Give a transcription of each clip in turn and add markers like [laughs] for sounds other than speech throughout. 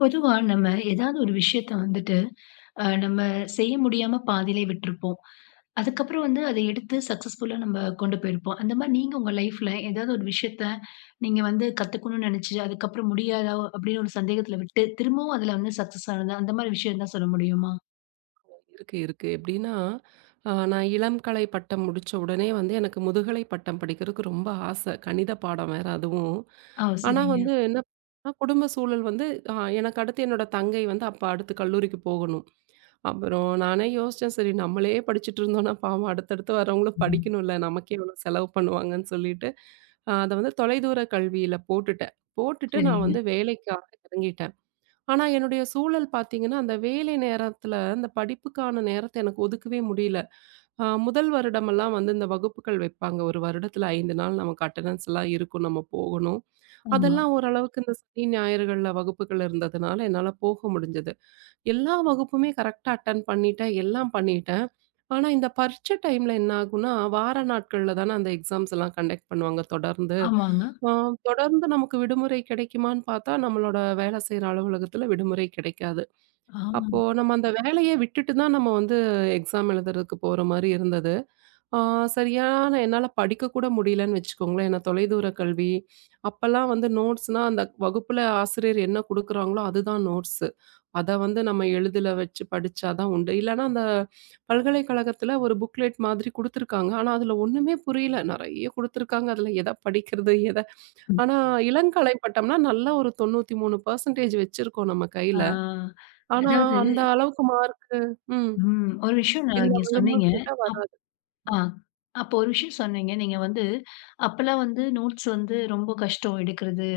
பொதுவா நம்ம ஏதாவது ஒரு விஷயத்த வந்துட்டு நம்ம செய்ய முடியாம பாதியிலே விட்டிருப்போம். அதுக்கப்புறம் வந்து அதை எடுத்து சக்சஸ்ஃபுல்லா நம்ம கொண்டு போயிருப்போம். அந்த மாதிரி நீங்க உங்க லைஃப்ல ஏதாவது ஒரு விஷயத்த நீங்க வந்து கத்துக்கணும்னு நினைச்சு அதுக்கப்புறம் முடியாதா அப்படின்னு ஒரு சந்தேகத்துல விட்டு திரும்பவும் அதுல வந்து சக்சஸ் ஆனது அந்த மாதிரி விஷயம் தான் சொல்ல முடியுமா? இருக்கு, இருக்கு. எப்படின்னா, நான் இளங்கலை பட்டம் முடிச்ச உடனே வந்து எனக்கு முதுகலை பட்டம் படிக்கிறதுக்கு ரொம்ப ஆசை. கணித பாடம் வேற அதுவும். ஆ ஆனா சரிங்க. வந்து என்ன பண்ணா, குடும்ப சூழல் வந்து அ எனக்கு அடுத்து என்னோட தங்கை வந்து அப்ப அடுத்து கல்லூரிக்கு போகணும். அப்புறம் நானே யோசிச்சேன், சரி நம்மளே படிச்சுட்டு இருந்தோம்னா பாவம் அடுத்தடுத்து வரவங்களும் ம். படிக்கணும்ல. நமக்கே இவ்வளோ செலவு பண்ணுவாங்கன்னு சொல்லிட்டு, அத வந்து தொலைதூர கல்வியில போட்டுட்டேன். போட்டுட்டு நான் சரிங்க. வந்து வேலைக்காக இறங்கிட்டேன். ஆனா, என்னுடைய சூழல் பார்த்தீங்கன்னா, அந்த வேலை நேரத்தில, அந்த படிப்புக்கான நேரத்த எனக்கு ஒதுக்கவே முடியல. முதல் வருடமெல்லாம் வந்து இந்த வகுப்புகள் வைப்பாங்க. ஒரு வருடத்தில 5 நாள் நமக்கு அட்டெண்டன்ஸ் எல்லாம் இருக்கும். நம்ம போகணும். ஆமா. அதெல்லாம் ஓரளவுக்கு இந்த சனி, ஞாயிறுகள்ல வகுப்புகள் இருந்ததுனால என்னால போக முடிஞ்சது. எல்லா வகுப்புமே கரெக்ட்டா அட்டெண்ட் பண்ணிட்டேன். எல்லாம் பண்ணிட்டேன். ஆனா, இந்த பரீட்சை டைம்ல என்ன ஆகும்னா, வார நாட்கள்ல தானே அந்த எக்ஸாம்ஸ் எல்லாம் கண்டக்ட் பண்ணுவாங்க தொடர்ந்து. ஆமாங்க. ஆ தொடர்ந்து நமக்கு விடுமுறை கிடைக்குமான்னு பார்த்தா, நம்மளோட வேலை செய்ற அலுவலகத்துல விடுமுறை கிடைக்காது. ஆமா. அப்போ நம்ம அந்த வேலைய விட்டுட்டு தான் நம்ம வந்து எக்ஸாம் எழுதுறதுக்கு போற மாரி இருந்தது. ஆ சரியான என்னால படிக்க கூட முடியலன்னு வச்சுக்கோங்களேன். ஏன்னா தொலைதூர கல்வி. அப்பலாம் வந்து நோட்ஸ்னா அந்த வகுப்புல ஆசிரியர் என்ன குடுக்குறாங்களோ அதுதான் நோட்ஸு. அத வந்து நம்ம எழுதுல வச்சு படிச்சா தான் உண்டு. இல்லன்னா அந்த பல்கலைக்கழகத்துல ஒரு புக்லெட் மாதிரி குடுத்துருக்காங்க. ஆனா அதுல ஒண்ணுமே புரியல. நெறைய குடுத்துருக்காங்க. அதுல எத படிக்கிறது? எத ம். ஆனா இளங்கலை பட்டம்னா நல்ல ஒரு 93% வச்சிருக்கோம் நம்ம ஆ கையில. ஆனா அதாவது அந்த அளவுக்கு மார்க்கு ம். ஒரு விஷயம் நான் இதுல இங்க சொன்னீங்க. வருமான்னு கேட்டா ஆ. வருமா? அப்போ ஒரு விஷயம் சொன்னீங்க. நீங்க வந்து அப்பலாம் வந்து நோட்ஸ் வந்து ரொம்ப கஷ்டம் எடுக்கிறது.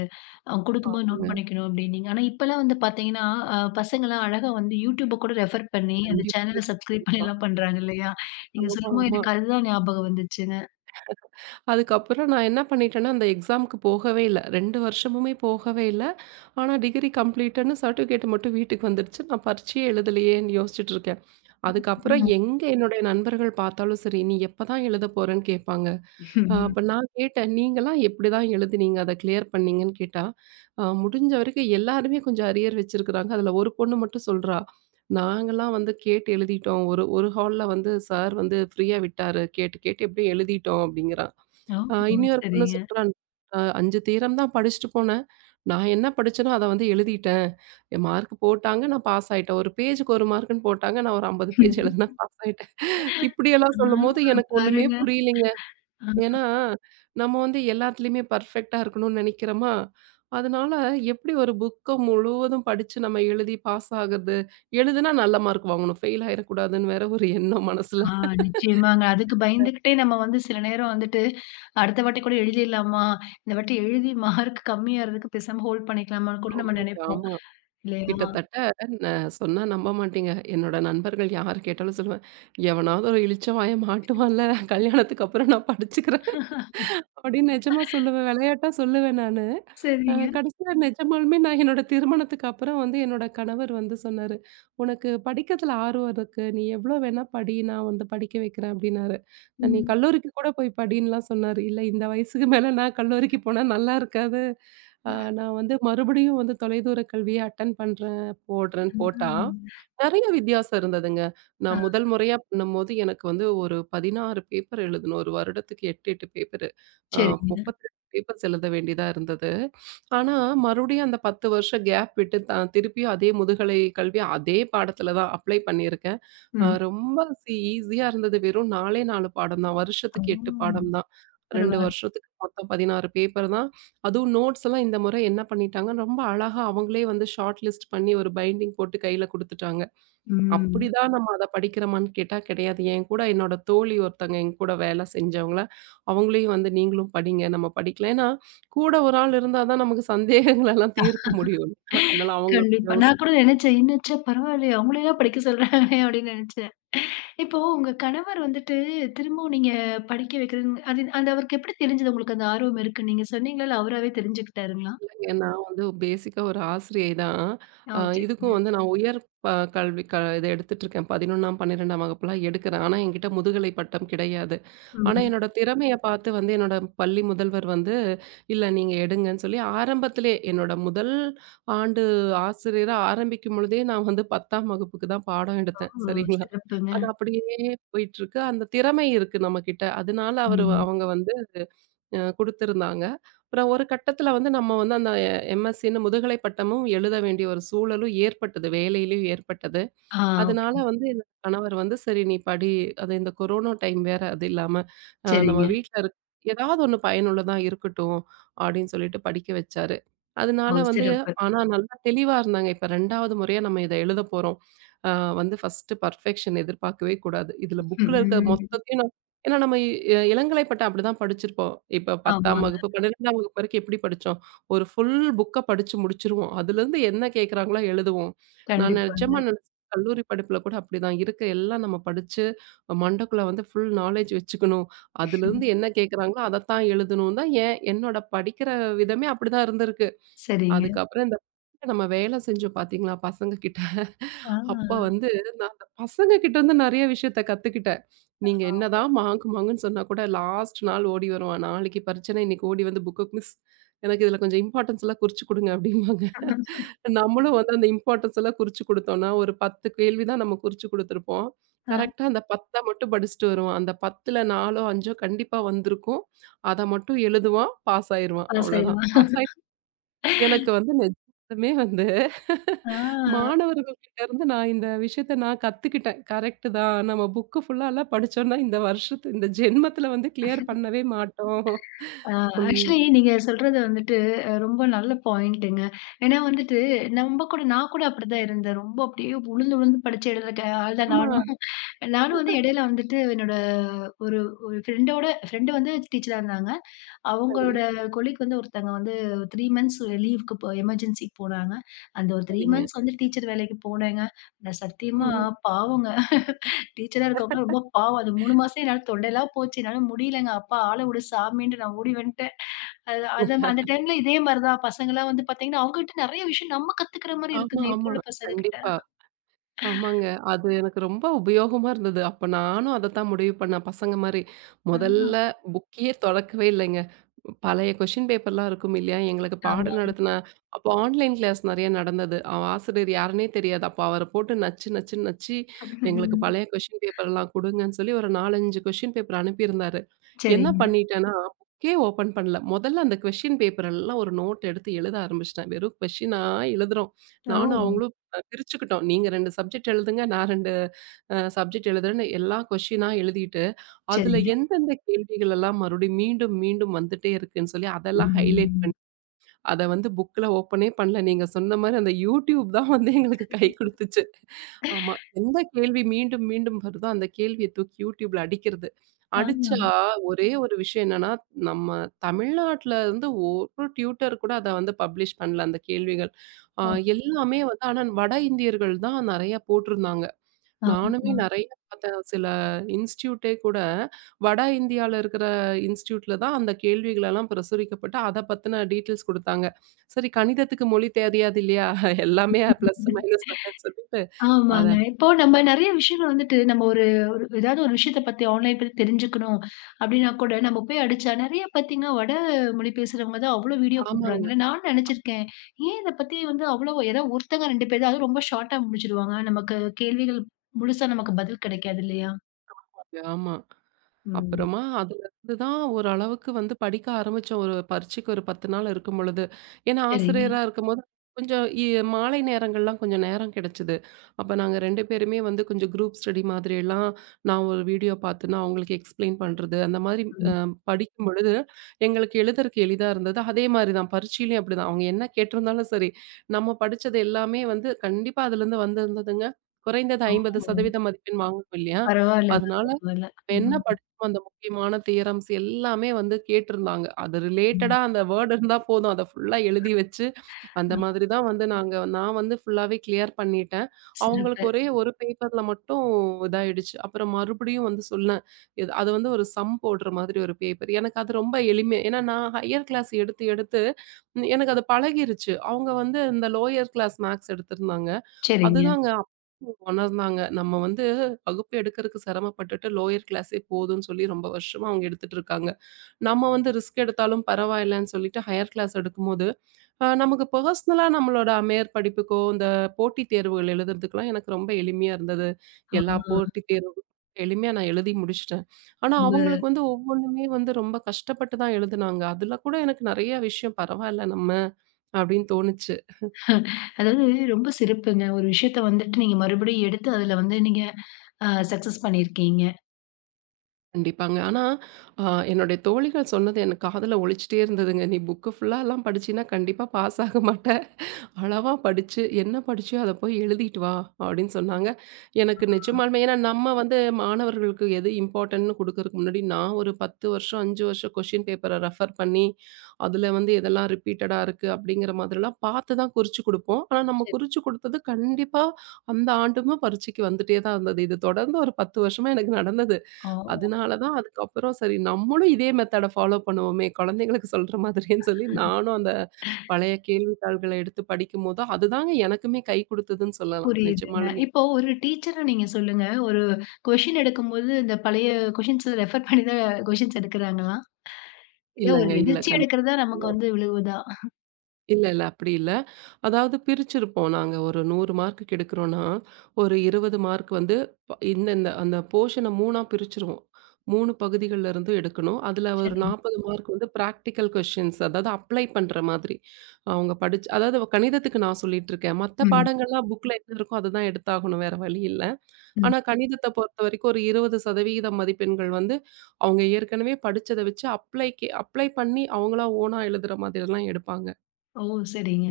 அவங்க குடுக்கும்போது நோட் ஆமாங்க. பண்ணிக்கணும் அப்டின்னீங்க. ஆனா இப்பலாம் வந்து பார்த்தீங்கன்னா, பசங்கலாம் அழகா வந்து Youtubeப கூட ரெஃபர் பண்ணி அந்த கண்டிப்பா. சேனல சப்ஸ்கிரைப் பண்ணிலாம் பண்றாங்க இல்லையா? நீங்க ஆமா, சொல்லும்போது ஆமா. எனக்கு அதுதான் ஞாபகம் வந்துச்சுங்க. அதுக்கப்புறம் நான் என்ன பண்ணிட்டேன்னா, அந்த எக்ஸாம்க்கு போகவே இல்ல. 2 வருஷமுமே போகவே இல்ல. ஆனா டிகிரி கம்ப்ளீட்ன்னு சர்டிஃபிகேட் மட்டும் வீட்டுக்கு வந்துருச்சு. நான் பரீட்சையே எழுதலையேன்னு யோசிச்சுட்டு இருக்கேன். அதுக்கப்புறம் ம். எங்க என்னுடைய நண்பர்கள் பார்த்தாலும் சரி, "நீ எப்பதான் எழுத போறன்னு?" கேட்பாங்க. ம். அப்ப நான் கேட்டேன், "நீங்கலாம் எப்படிதான் எழுதினீங்க? அத கிளியர் பண்ணீங்கன்னு?" கேட்டா, முடிஞ்ச வரைக்கும் எல்லாருமே கொஞ்சம் அரியர் வச்சிருக்கிறாங்க. அதுல ஒரு பொண்ணு மட்டும் சொல்றா, "நாங்கலாம் வந்து கேட்டு எழுதிட்டோம். ஒரு ஒரு ஹால்ல வந்து சார் வந்து ஃப்ரீயா விட்டாரு. கேட்டு கேட்டு எப்படியும் எழுதிட்டோம்" அப்படிங்கிறா. ஓ! இன்னொரு பொண்ணு சரிங்க. சொல்றான். 5 தியரம் தான் படிச்சுட்டு போனேன். நான் என்ன படிச்சேனோ அத வந்து எழுதிட்டேன். என் மார்க் போட்டாங்க. நான் பாஸ் ஆயிட்டேன். ஒரு பேஜுக்கு 1 மார்க்குன்னு போட்டாங்க. நான் ஒரு 50 பேஜ் எழுதுனேன் பாஸ் ஆயிட்டேன். இப்படியெல்லாம் ஆ சொல்லும்போது எனக்கு ஒண்ணுமே பாருங்க. புரியலைங்க. ஆ. ஏன்னா, நம்ம வந்து எல்லாத்துலயுமே பெர்ஃபெக்ட்டா இருக்கணும்னு நெனைக்கிறோமா? அதனால எப்படி ஒரு புக்க முழுவதும் படிச்சு நம்ம எழுதி பாஸ் ஆகுறது? எழுதுனா நல்ல மார்க் வாங்கணும். ஃபெயில் ஆயிறக்கூடாதுன்னு வேற ஒரு எண்ணம் மனசுல. ஆ நிச்சயமாங்க. அதுக்கு பயந்துகிட்டே நம்ம வந்து சில நேரம் வந்துட்டு, அடுத்த வாட்டி கூட எழுதிடலாமா? இந்த வாட்டி எழுதி மார்க் கம்மியா இருக்கு பேசாம ஹோல்ட் பண்ணிக்கலாமான்னு கூட நம்ம ஆமாங்க, நினைப்போம். ஆமா. இல்லையா? கிட்டத்தட்ட ந சொன்னா நம்ப மாட்டீங்க. என்னோட நண்பர்கள் யார் கேட்டாலும் சொல்லுவேன், "எவனாவது ஒரு இளிச்சவாயன் மாட்டுவான்ல, கல்யாணத்துக்கு அப்புறம் நான் படிச்சுக்கிறேன்." அப்படின்னு நெஜமா சொல்லுவேன். விளையாட்டா சொல்லுவேன் நானு. சரிங்க. கடைசியா நெஜமாலுமே நான் என்னோட திருமணத்துக்கு அப்புறம் வந்து என்னோட கணவர் வந்து சொன்னாரு. "உனக்கு படிக்கிறதுல ஆர்வம் இருக்கு. நீ எவ்ளோ வேணா படி. நான் வந்து படிக்க வைக்கிறேன்" அப்படின்னாரு. "நீ ம். கல்லூரிக்கு கூட போய் படின்னுலாம்" சொன்னாரு. "இல்ல இந்த வயசுக்கு மேல நான் கல்லூரிக்கு போனா நல்லா இருக்காது. அ ஆ. நான் வந்து மறுபடியும் வந்து தொலைதூர கல்விய அட்டெண்ட் பண்றேன், போடுறேன்னு" போட்டான். நெறைய வித்தியாசம் இருந்ததுங்க. ஆ நான் முதல் முறையா பண்ணும்போது எனக்கு வந்து ஒரு 16 பேப்பர் எழுதணும். ஒரு வருடத்துக்கு 8, 8 பேப்பர் அ சரிங்க. 32 பேப்பர்ஸ் எழுத வேண்டியதா இருந்தது. ஆனா, மறுபடியும் அந்த 10 வருஷம் கேப் விட்டு திருப்பியும் அதே முதுகலை கல்வி அதே பாடத்துல தான் அப்ளை பண்ணியிருக்கேன். ம். ரொம்ப ஈஸியா இருந்தது. வெறும் 4 4 பாடம் தான். வருஷத்துக்கு 8 ஓ! பாடம் தான். 2 பரவால்ல. வருஷத்துக்கு மொத்தம் 16 பேப்பர் தான். அதுவும் நோட்ஸ் எல்லாம் இந்த முறை என்ன பண்ணிட்டாங்க, ரொம்ப அழகா அவங்களே வந்து ஷார்ட் லிஸ்ட் பண்ணி ஒரு பைண்டிங் போட்டு கையில குடுத்துட்டாங்க. ம். அப்படிதான் நம்ம அத படிக்கிறோமான்னு கேட்டா கிடையாது. என் கூட என்னோட தோழி ஒருத்தங்க என் கூட வேல செஞ்சவங்கள, அவங்களையும் வந்து நீங்களும் படிங்க. நம்ம படிக்கல ஏன்னா, கூட ஒரு ஆள் இருந்தா தான் நமக்கு சந்தேகங்களெல்லாம் தீர்க்க முடியும். அதனால அவங்கள கண்டிப்பா. கொஞ்சம் நான் கூட நினைச்சேன், என்னச்சே பரவாயில்லையே அவங்களேலாம் படிக்க சொல்றாங்களே அப்படின்னு நினைச்சேன். இப்போ உங்க கணவர் வந்துட்டு திரும்பவும் நீங்க படிக்க வைக்கிறதுன்னு அது அது அவருக்கு எப்படி தெரிஞ்சது உங்களுக்கு அந்த ஆர்வம் இருக்குன்னு? நீங்க சொன்னீங்களா? இல்ல அவராவே தெரிஞ்சுக்கிட்டாருங்களா? இல்லங்க. நான் வந்து பேசிக்கா ஒரு ஆசிரியை தான். ஓ! சரிங்க. இதுக்கும் வந்து நான் உயர் ப கல்வி இத எடுத்துட்டுருக்கேன். 11ஆம், 12ஆம் வகுப்புலாம் எடுக்கிறேன். ஆனா, என்கிட்ட முதுகலை பட்டம் கிடையாது. ஆனா, ம். என்னோட திறமைய பார்த்து வந்து என்னோட பள்ளி முதல்வர் வந்து, "இல்ல நீங்க எடுங்கன்னு" சொல்லி ஆரம்பத்திலே என்னோட முதல் ஆண்டு ஆசிரியரா ஆரம்பிக்கும் பொழுதே நான் வந்து 10ஆம் வகுப்புக்கு தான் பாடம் எடுத்தேன். ஓ! சரிங்களா? சிறப்புங்க. அது அப்படியே போயிட்டுருக்கு. அந்த திறமை இருக்கு நம்மகிட்ட. அதனால அவரு ம். அவங்க வந்து குடுத்திருந்தாங்க. அப்புறம் ஒரு கட்டத்தில வந்து நம்ம வந்து அந்த எம்எஸ்சின்னு முதுகலை பட்டமும் எழுத வேண்டிய ஒரு சூழலும் ஏற்பட்டது. வேலையிலயும் ஏற்பட்டது. ஆ ஓகே. அதனால வந்து என்னோட கணவர் வந்து, "சரி நீ படி. அது இந்த கொரோனா டைம் வேற அது இல்லாம, நம்ம சரிங்க. வீட்ல இருக் ஏதாவது ஒண்ணு பயனுள்ளதா இருக்கட்டும்." அப்படின்னு சொல்லிட்டு படிக்க வச்சாரு. அதனால ஓ! வந்து சிறப்பு. ஆனா நல்லா தெளிவா இருந்தாங்க. இப்ப 2வது முறையா நம்ம இத எழுத போறோம். அ வந்து ஃபர்ஸ்ட்டு பெர்ஃபெக்ஷன் எதிர்பார்க்கவே கூடாது. இதுல புக்ல இருக்க ம். மொத்தத்தையும் நான் ஏன்னா நம்ம இ இ- இளங்கலை பட்டம் அப்படிதான் படிச்சிருப்போம். இப்ப 10ஆம் ஆமாங்க. வகுப்பு, 12ஆம் வகுப்பு வரைக்கும் எப்படி படிச்சோம்? ஒரு ஃபுல் புக்க படிச்சு முடிச்சுருவோம். அதுலருந்து என்ன கேட்கறாங்களோ எழுதுவோம். நான் கண்டிப்பாங்க. நிஜமா கல்லூரி படிப்புல கூட அப்படிதான். இருக்க எல்லாம் நம்ம படிச்சு, மண்டக்குள்ள வந்து ஃபுல் நாலேட்ஜ் வச்சுக்கணும். அதுலருந்து என்ன கேட்கறாங்களோ, அதத்தான் எழுதணும் தான் ஏன் என்னோட படிக்கிற விதமே அப்படிதான் இருந்திருக்கு. சரிங்க. அதுக்கப்புறம் இந்த [laughs] நம்ம வேலை செஞ்சோம் பார்த்தீங்களா, பசங்க கிட்ட. ஆ. அப்ப வந்து நான் அந்த பசங்க கிட்ட இருந்து நெறைய விஷயத்த கத்துக்கிட்டேன். நீங்க என்னதான் மாங்கு மாங்குன்னு சொன்னா கூட லாஸ்ட் நாள் ஓடி வருவான். நாளைக்கு பரீட்சைன்னா இன்னைக்கு ஓடி வந்து புக்க "மிஸ் எனக்கு இதுல கொஞ்சம் இம்பார்ட்டன்ஸ் எல்லாம் குறிச்சு குடுங்க" அப்படிம்பாங்க. நம்மளும் வந்து அந்த இம்பார்ட்டன்ஸ் எல்லாம் குறிச்சு குடுத்தோம்னா, ஒரு 10 கேள்வி தான் நம்ம குறிச்சு குடுத்துருப்போம். ஆ கரெக்ட்டா அந்த 10 மட்டும் படிச்சுட்டு வருவான். அந்த 10ல 4ஓ, 5ஓ கண்டிப்பா வந்திருக்கும். அத மட்டும் எழுதுவான். பாஸ் ஆயிருவான். பாஸ் அவ்வளோதான். ஆயிடுவான். பாஸ் எனக்கு வந்து நிஜமே வந்து ஆ. மாணவர்கள்கிட்ட இருந்து நான் இந்த விஷயத்த நான் கத்துக்கிட்டேன். கரெக்ட் தான். நம்ம புக்கு ஃபுல்லாலாம் படிச்சோம்னா, இந்த வருஷத்து இந்த ஜென்மத்துல வந்து கிளியர் பண்ணவே மாட்டோம். ஆ ம். ஆக்சுவலி நீங்க சொல்றது வந்துட்டு ரொம்ப நல்ல பாயிண்ட்டுங்க. ஏன்னா வந்துட்டு நம்ம கூட நான் கூட அப்படிதான் இருந்தேன். ரொம்ப அப்படியே உழுந்து உழுந்து படிச்ச எழுதுற ஆள் தான் ஆமா. நானும். நானும் வந்து இடையில வந்துட்டு என்னோட ஒரு ஒரு ஃப்ரெண்டோட ஃப்ரெண்டு வந்து டீச்சரா இருந்தாங்க. சரி. அவங்களோட கொலீக் வந்து ஒருத்தங்க வந்து 3 மந்த்ஸ் லீவுக்கு எமர்ஜென்சிக்கு போனாங்க. அந்த ஒரு 3 சரிங்க. மந்த்ஸ் வந்து டீச்சர் வேலைக்கு போனேங்க. நான் சத்தியமா ம்ஹ்ம். பாவங்க. டீச்சரா இருக்கவங்கலாம் ரொம்ப பாவம். அது 3 மாசம் என்னால தொண்டைலாம் போச்சு. என்னால முடியலங்க. அப்பா ஆள விடு சாமின்ட்டு நான் ஓடி வந்துட்டேன். அது அத அந்த டைம்ல இதே மாரி தான் பசங்கலாம் வந்து பார்த்தீங்கன்னா, அவங்ககிட்ட நெறைய விஷயம் நம்ம கத்துக்கிற மாரி ஆமா, இருக்குங்க. இப்போ ஆமா. உள்ள பசங்க கிட்ட. கண்டிப்பா. ஆமாங்க. அது எனக்கு ரொம்ப உபயோகமா இருந்தது. அப்ப நானும் அதத்தான் முடிவு பண்ணேன். பசங்க மாரி. ஆ, முதல்ல புக்கயே தொறக்கவே இல்லைங்க. பழைய கொஸ்டின் பேப்பர்லாம் இருக்கும் இல்லையா? எங்களுக்கு ஆமா. பாடம் நடத்தின அப்போ ஆன்லைன் கிளாஸ் நெறைய நடந்தது. அவ ஆசிரியர் யாருன்னே தெரியாது. அப்போ அவர போட்டு நச்சு நச்சுன்னு நச்சு எங்களுக்கு ம். பழைய கொஸ்டின் பேப்பர்லாம் குடுங்கன்னு சொல்லி ஒரு 4, 5 கொஸ்டின் பேப்பர் அனுப்பியிருந்தாரு. என்ன சரிங்க. பண்ணிட்டேன்னா, புக்கே ஓப்பன் பண்ணல. முதல்ல அந்த கொஸ்டின் பேப்பர் எல்லாம் ஒரு நோட் எடுத்து எழுத ஆரம்பிச்சுட்டேன். வெறும் கொஸ்டினா எழுதுறோம். ஓ! நானும் அவங்களும் பிரிச்சுக்கிட்டோம். நீங்க 2 சப்ஜெக்ட் எழுதுங்க. நான் 2 சப்ஜெக்ட் எழுதுறேன்னு எல்லா கொஸ்டினா எழுதிட்டு, அதுல சரிங்க. எந்தெந்த கேள்விகள் எல்லாம் மறுபடியும் மீண்டும், மீண்டும் வந்துட்டே இருக்குன்னு சொல்லி அதெல்லாம் ஹைலைட் ம். பண்ணி அத வந்து புக்ல ஓப்பனே பண்ணல. நீங்க சொன்ன மாரி அந்த YouTube தான் வந்து எங்களுக்கு கை குடுத்துச்சு. ஆமா. எந்த கேள்வி மீண்டும், மீண்டும் வருதோ அந்த கேள்விய தூக்கி YouTubeல அடிக்கிறது. ஆ. அடிச்சா ஒரே ஒரு விஷயம் என்னன்னா, நம்ம தமிழ்நாட்டுல இருந்து ஒரு டியூட்டர் கூட அத வந்து பப்ளிஷ் பண்ணல அந்த கேள்விகள். அ ஓ! எல்லாமே வந்து ஆனா வட இந்தியர்கள் தான் நெறைய போட்டிருந்தாங்க. நானுமே ஆமா. நெறைய பார்த்தேன். சில இன்ஸ்டிடியூட்டே கூட வட இந்தியால இருக்கிற இன்ஸ்டிடியூட்ல தான் அந்த கேள்விகளெல்லாம் பிரசுரிக்கப்பட்டு, அத பத்தின டீட்டெயில்ஸ் குடுத்தாங்க. சரி கணிதத்துக்கு மொழி தெரியாது இல்லையா? எல்லாமே ப்ளஸ் மைனஸ் தானேன்னு சொல்லிட்டு ஆமாங்க. அத இப்போ நம்ம நெறைய விஷயங்கள் வந்துட்டு நம்ம ஒரு ஒரு ஏதாவது ஒரு விஷயத்த பத்தி ஆன்லைன் பத்தி தெரிஞ்சுக்கணும் அப்டின்னா கூட, நம்ம போய் அடிச்சா நெறைய பாத்தீங்கன்னா, வட மொழி பேசுறவங்க தான் அவ்ளோ வீடியோ ஆமாங்க. போடுறாங்கல்ல. நான் நெனச்சிருக்கேன். ஏன் இத பத்தி வந்து அவ்ளோ ஏதோ ஒருத்தங்க 2 பேர் தான். அதுவும் ரொம்ப ஷார்ட்டா முடிச்சுடுவாங்க. நமக்கு கேள்விகள் முழுசா நமக்கு பதில் கிடைக்காது இல்லையா? ஆமா. ம். அப்புறமா அதுலருந்து தான் ஓரளவுக்கு வந்து படிக்க ஆரம்பிச்சோம். ஒரு பரீட்சைக்கு ஒரு 10 நாள் இருக்கும் பொழுது. ஏன்னா சரிங்க. ஆசிரியரா இருக்கும்போது கொஞ்சம் மாலை நேரங்கள்லாம் கொஞ்சம் நேரம் கிடைச்சது. அப்ப நாங்க 2 பேருமே வந்து கொஞ்சம் குரூப் ஸ்டடி மாதிரியெல்லாம் நான் ஒரு வீடியோ பார்த்தேன்னா, அவங்களுக்கு எக்ஸ்ப்ளைன் பண்றது, அந்த மாதிரி அ ம். படிக்கும் பொழுது எங்களுக்கு எழுதுறக்கு எளிதா இருந்தது. அதே மாரி தான் பரீட்சையிலயும் அப்படிதான். அவங்க என்ன கேட்டிருந்தாலும் சரி, நம்ம படிச்சது எல்லாமே வந்து கண்டிப்பா அதுலருந்து வந்திருந்ததுங்க. குறைந்தது ஓ! 50% மதிப்பெண் வாங்கணும் இல்லையா? பரவால்லங்க. அதனால பரவால்ல. நம்ம என்ன ம். படிச்சோமோ அந்த முக்கியமான தியரம்ஸ் எல்லாமே வந்து கேட்டிருந்தாங்க. அது ம். ரிலேட்டடா அந்த வேர்ட் இருந்தா போதும். அத ஃபுல்லா எழுதி வச்சு, அந்த ஆ. மாதிரி தான் வந்து நாங்க நான் வந்து ஃபுல்லாவே கிளியர் பண்ணிட்டேன். அவங்களுக்கு சிறப்பு. ஒரே ஒரு பேப்பர்ல மட்டும் இதாயிடுச்சு. அப்புறம் மறுபடியும் வந்து சொன்னேன். இது அது வந்து ஒரு சம் போடுற மாதிரி ஒரு பேப்பர். எனக்கு அது ரொம்ப எளிமை. ஏன்னா, நான் ஹையர் கிளாஸ் எடுத்து எடுத்து ம், எனக்கு அது பழகிருச்சு. அவங்க வந்து இந்த லோயர் கிளாஸ் மேத்ஸ் எடுத்திருந்தாங்க. சரிங்க. அதுதாங்க அப்போ உணர்ந்தாங்க. நம்ம வந்து வகுப்பு எடுக்கறக்கு சிரமப்பட்டுட்டு லோயர் கிளாஸே போதும்ன்னு சொல்லி ரொம்ப வருஷமா அவங்க எடுத்துட்டு இருக்காங்க. நம்ம வந்து ரிஸ்க் எடுத்தாலும் பரவாயில்லன்னு சொல்லிட்டு ஹையர் கிளாஸ் எடுக்கும்போது, நமக்கு பெர்சனலா நம்மளோட மேற்படிப்புக்கோ, இந்த போட்டித் தேர்வுகள் எழுதுறதுக்கெல்லாம் எனக்கு ரொம்ப எளிமையா இருந்தது. ஆ. எல்லா போட்டித் தேர்வும் எளிமையா நான் எழுதி முடிச்சுட்டேன். ஆனா ரொம்ப அவங்களுக்கு வந்து ஒவ்வொன்னுமே வந்து ரொம்ப கஷ்டப்பட்டு தான் எழுதுனாங்க. அதுல கூட எனக்கு நெறைய விஷயம் பரவாயில்ல நம்ம அப்படின்னு தோணுச்சு. அதாவது ரொம்ப சிறப்புங்க. ஒரு விஷயத்த வந்துட்டு நீங்க மறுபடியும் எடுத்து அதுல வந்து நீங்க சக்சஸ் பண்ணியிருக்கீங்க. கண்டிப்பாங்க. ஆனா, அ என்னுடைய தோழிகள் சொன்னது எனக்கு காதுல ஒலிச்சுட்டே இருந்ததுங்க. "நீ புக்கு ஃபுல்லாலாம் படிச்சீன்னா கண்டிப்பா பாஸ் ஆக மாட்ட. அளவா படிச்சு, என்ன படிச்சியோ அத போய் எழுதிட்டு வா" அப்படின்னு சொன்னாங்க. எனக்கு நிஜமாலுமே ஏன்னா நம்ம வந்து மாணவர்களுக்கு எது இம்பார்ட்டன்ட்ன்னு குடுக்கறதுக்கு முன்னாடி, நான் ஒரு 10 வருஷம், 5 வருஷம் கொஸ்டின் பேப்பர ரெஃபர் பண்ணி, அதுல வந்து எதெல்லாம் ரிப்பீட்டடா இருக்கு அப்படிங்கிற மாதிரிலாம் பார்த்து தான் குறிச்சு குடுப்போம். ஆனா நம்ம சரி. குறிச்சு குடுத்தது கண்டிப்பா அந்த ஆண்டுமே பரீட்சைக்கு வந்துட்டே தான் இருந்தது. இது தொடர்ந்து ஒரு 10 வருஷமா எனக்கு நடந்தது. ஓ! அதனால தான் அதுக்கப்புறம் சரி நம்மளும் இதே மெத்தட ஃபாலோ பண்ணுவோமே! குழந்தைங்களுக்கு சொல்ற மாதிரின்னு சொல்லி நானும் அந்த பழைய கேள்வித்தாள்கள எடுத்து படிக்கும்போது, அதுதாங்க எனக்குமே கை குடுத்ததுன்னு சொல்லலாம். புரியுதுங்க. நிஜமாலுமே. இப்போ ஒரு டீச்சரா நீங்க சொல்லுங்க. ஒரு கொஷின் எடுக்கும்போது இந்த பழைய கொஷின்ஸ ரெஃபர் பண்ணி தான் கொஷின்ஸ் எடுக்குறாங்களா? இல்ல ஒரு இல்லங்க. இல்ல. எதிர்ச்சியா எடுக்கிறதா நமக்கு கண்டிப்பாங்க. வந்து விழுவுதா? இல்ல, இல்ல. அப்படி இல்ல. அதாவது பிரிச்சிருப்போம் நாங்க. ஒரு 100 மார்க்குக்கு எடுக்கிறோம்னா, ஒரு 20 மார்க் வந்து இந்தந்த அந்த போர்ஷன 3ஆ பிரிச்சுருவோம். 3 பகுதிகள்ல இருந்தும் எடுக்கணும். அதுல ஒரு சரிங்க. 40 மார்க் வந்து பிராக்டிகல் கொஸ்டின்ஸ் அதாவது அப்ளை பண்ற மாதிரி. அவங்க படிச்சு அதாவது அவ கணிதத்துக்கு நான் சொல்லிட்டுருக்கேன். மத்த ம். பாடங்கள்லாம் புக்ல என்ன இருக்கோ அதுதான் எடுத்தாகணும் வேற வழி இல்ல. ம். ஆனா கணிதத்த பொறுத்தவரைக்கும் ஒரு 20% மதிப்பெண்கள் வந்து அவங்க ஏற்கனவே படிச்சத வச்சு அப்ளைக்கு அப்ளை பண்ணி அவங்களா ஓனா எழுதுற மாதிரிலாம் எடுப்பாங்க. ஓ! சரிங்க.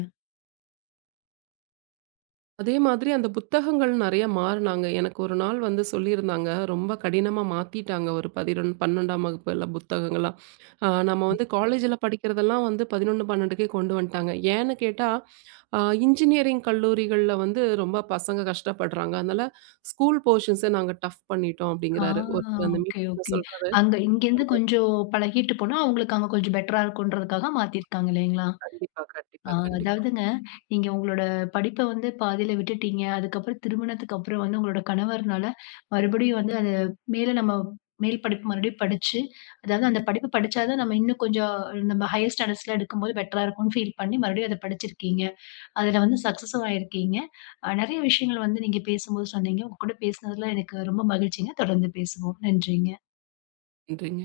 அதே மாதிரி அந்த புத்தகங்கள் நெறைய மாறுனாங்க. எனக்கு ஒரு நாள் வந்து சொல்லியிருந்தாங்க. ரொம்ப கடினமா மாத்திட்டாங்க ஒரு 11, 12ஆம் வகுப்பு எல்லாம் புத்தகங்கள்லாம். நம்ம வந்து காலேஜ்ல படிக்கிறதெல்லாம் வந்து 11, 12க்கே கொண்டு வந்துட்டாங்க. ஏன்னு கேட்டா, அ இன்ஜினியரிங் கல்லூரிகள்ல வந்து ரொம்ப பசங்க கஷ்டப்படுறாங்க. அதனால ஸ்கூல் போர்ஷன்ஸ நாங்க டஃப் பண்ணிட்டோம் ஆ அப்படிங்கிறாரு. ஒருத்தர் அந்த ஓகே, மீட்டிங்ல ஓகே. சொல்றாரு. அங்க இங்கேருந்து கொஞ்சம் பழகிட்டு போனா, அவங்களுக்கு அங்க கொஞ்சம் பெட்டரா இருக்குன்றதுக்காக மாத்தியிருக்காங்க இல்லைங்களா? கண்டிப்பா, ஆ கண்டிப்பா, கண்டிப்பா. அதாவதுங்க, நீங்க உங்களோட படிப்ப வந்து பாதியில விட்டுட்டீங்க. அதுக்கப்புறம் திருமணத்துக்கு அப்புறம் வந்து உங்களோட கணவர்னால மறுபடியும் வந்து அது மேல நம்ம மேல் படிப்பு மறுபடியும் படிச்சு, அதாவது அந்த படிப்பு படிச்சா தான் நம்ம இன்னும் கொஞ்சம் நம்ம ஹையர் ஸ்டாண்டர்ட்ஸ்லாம் எடுக்கும்போது பெட்டரா இருக்கும்னு ஃபீல் பண்ணி மறுபடியும் அத படிச்சிருக்கீங்க. அதுல வந்து சக்சஸும் ஆயிருக்கீங்க. நெறைய விஷயங்கள் வந்து நீங்க பேசும்போது சொன்னீங்க. உங்க கூட பேசினதுல எனக்கு ரொம்ப மகிழ்ச்சிங்க. தொடர்ந்து பேசுவோம். நன்றிங்க. நன்றிங்க.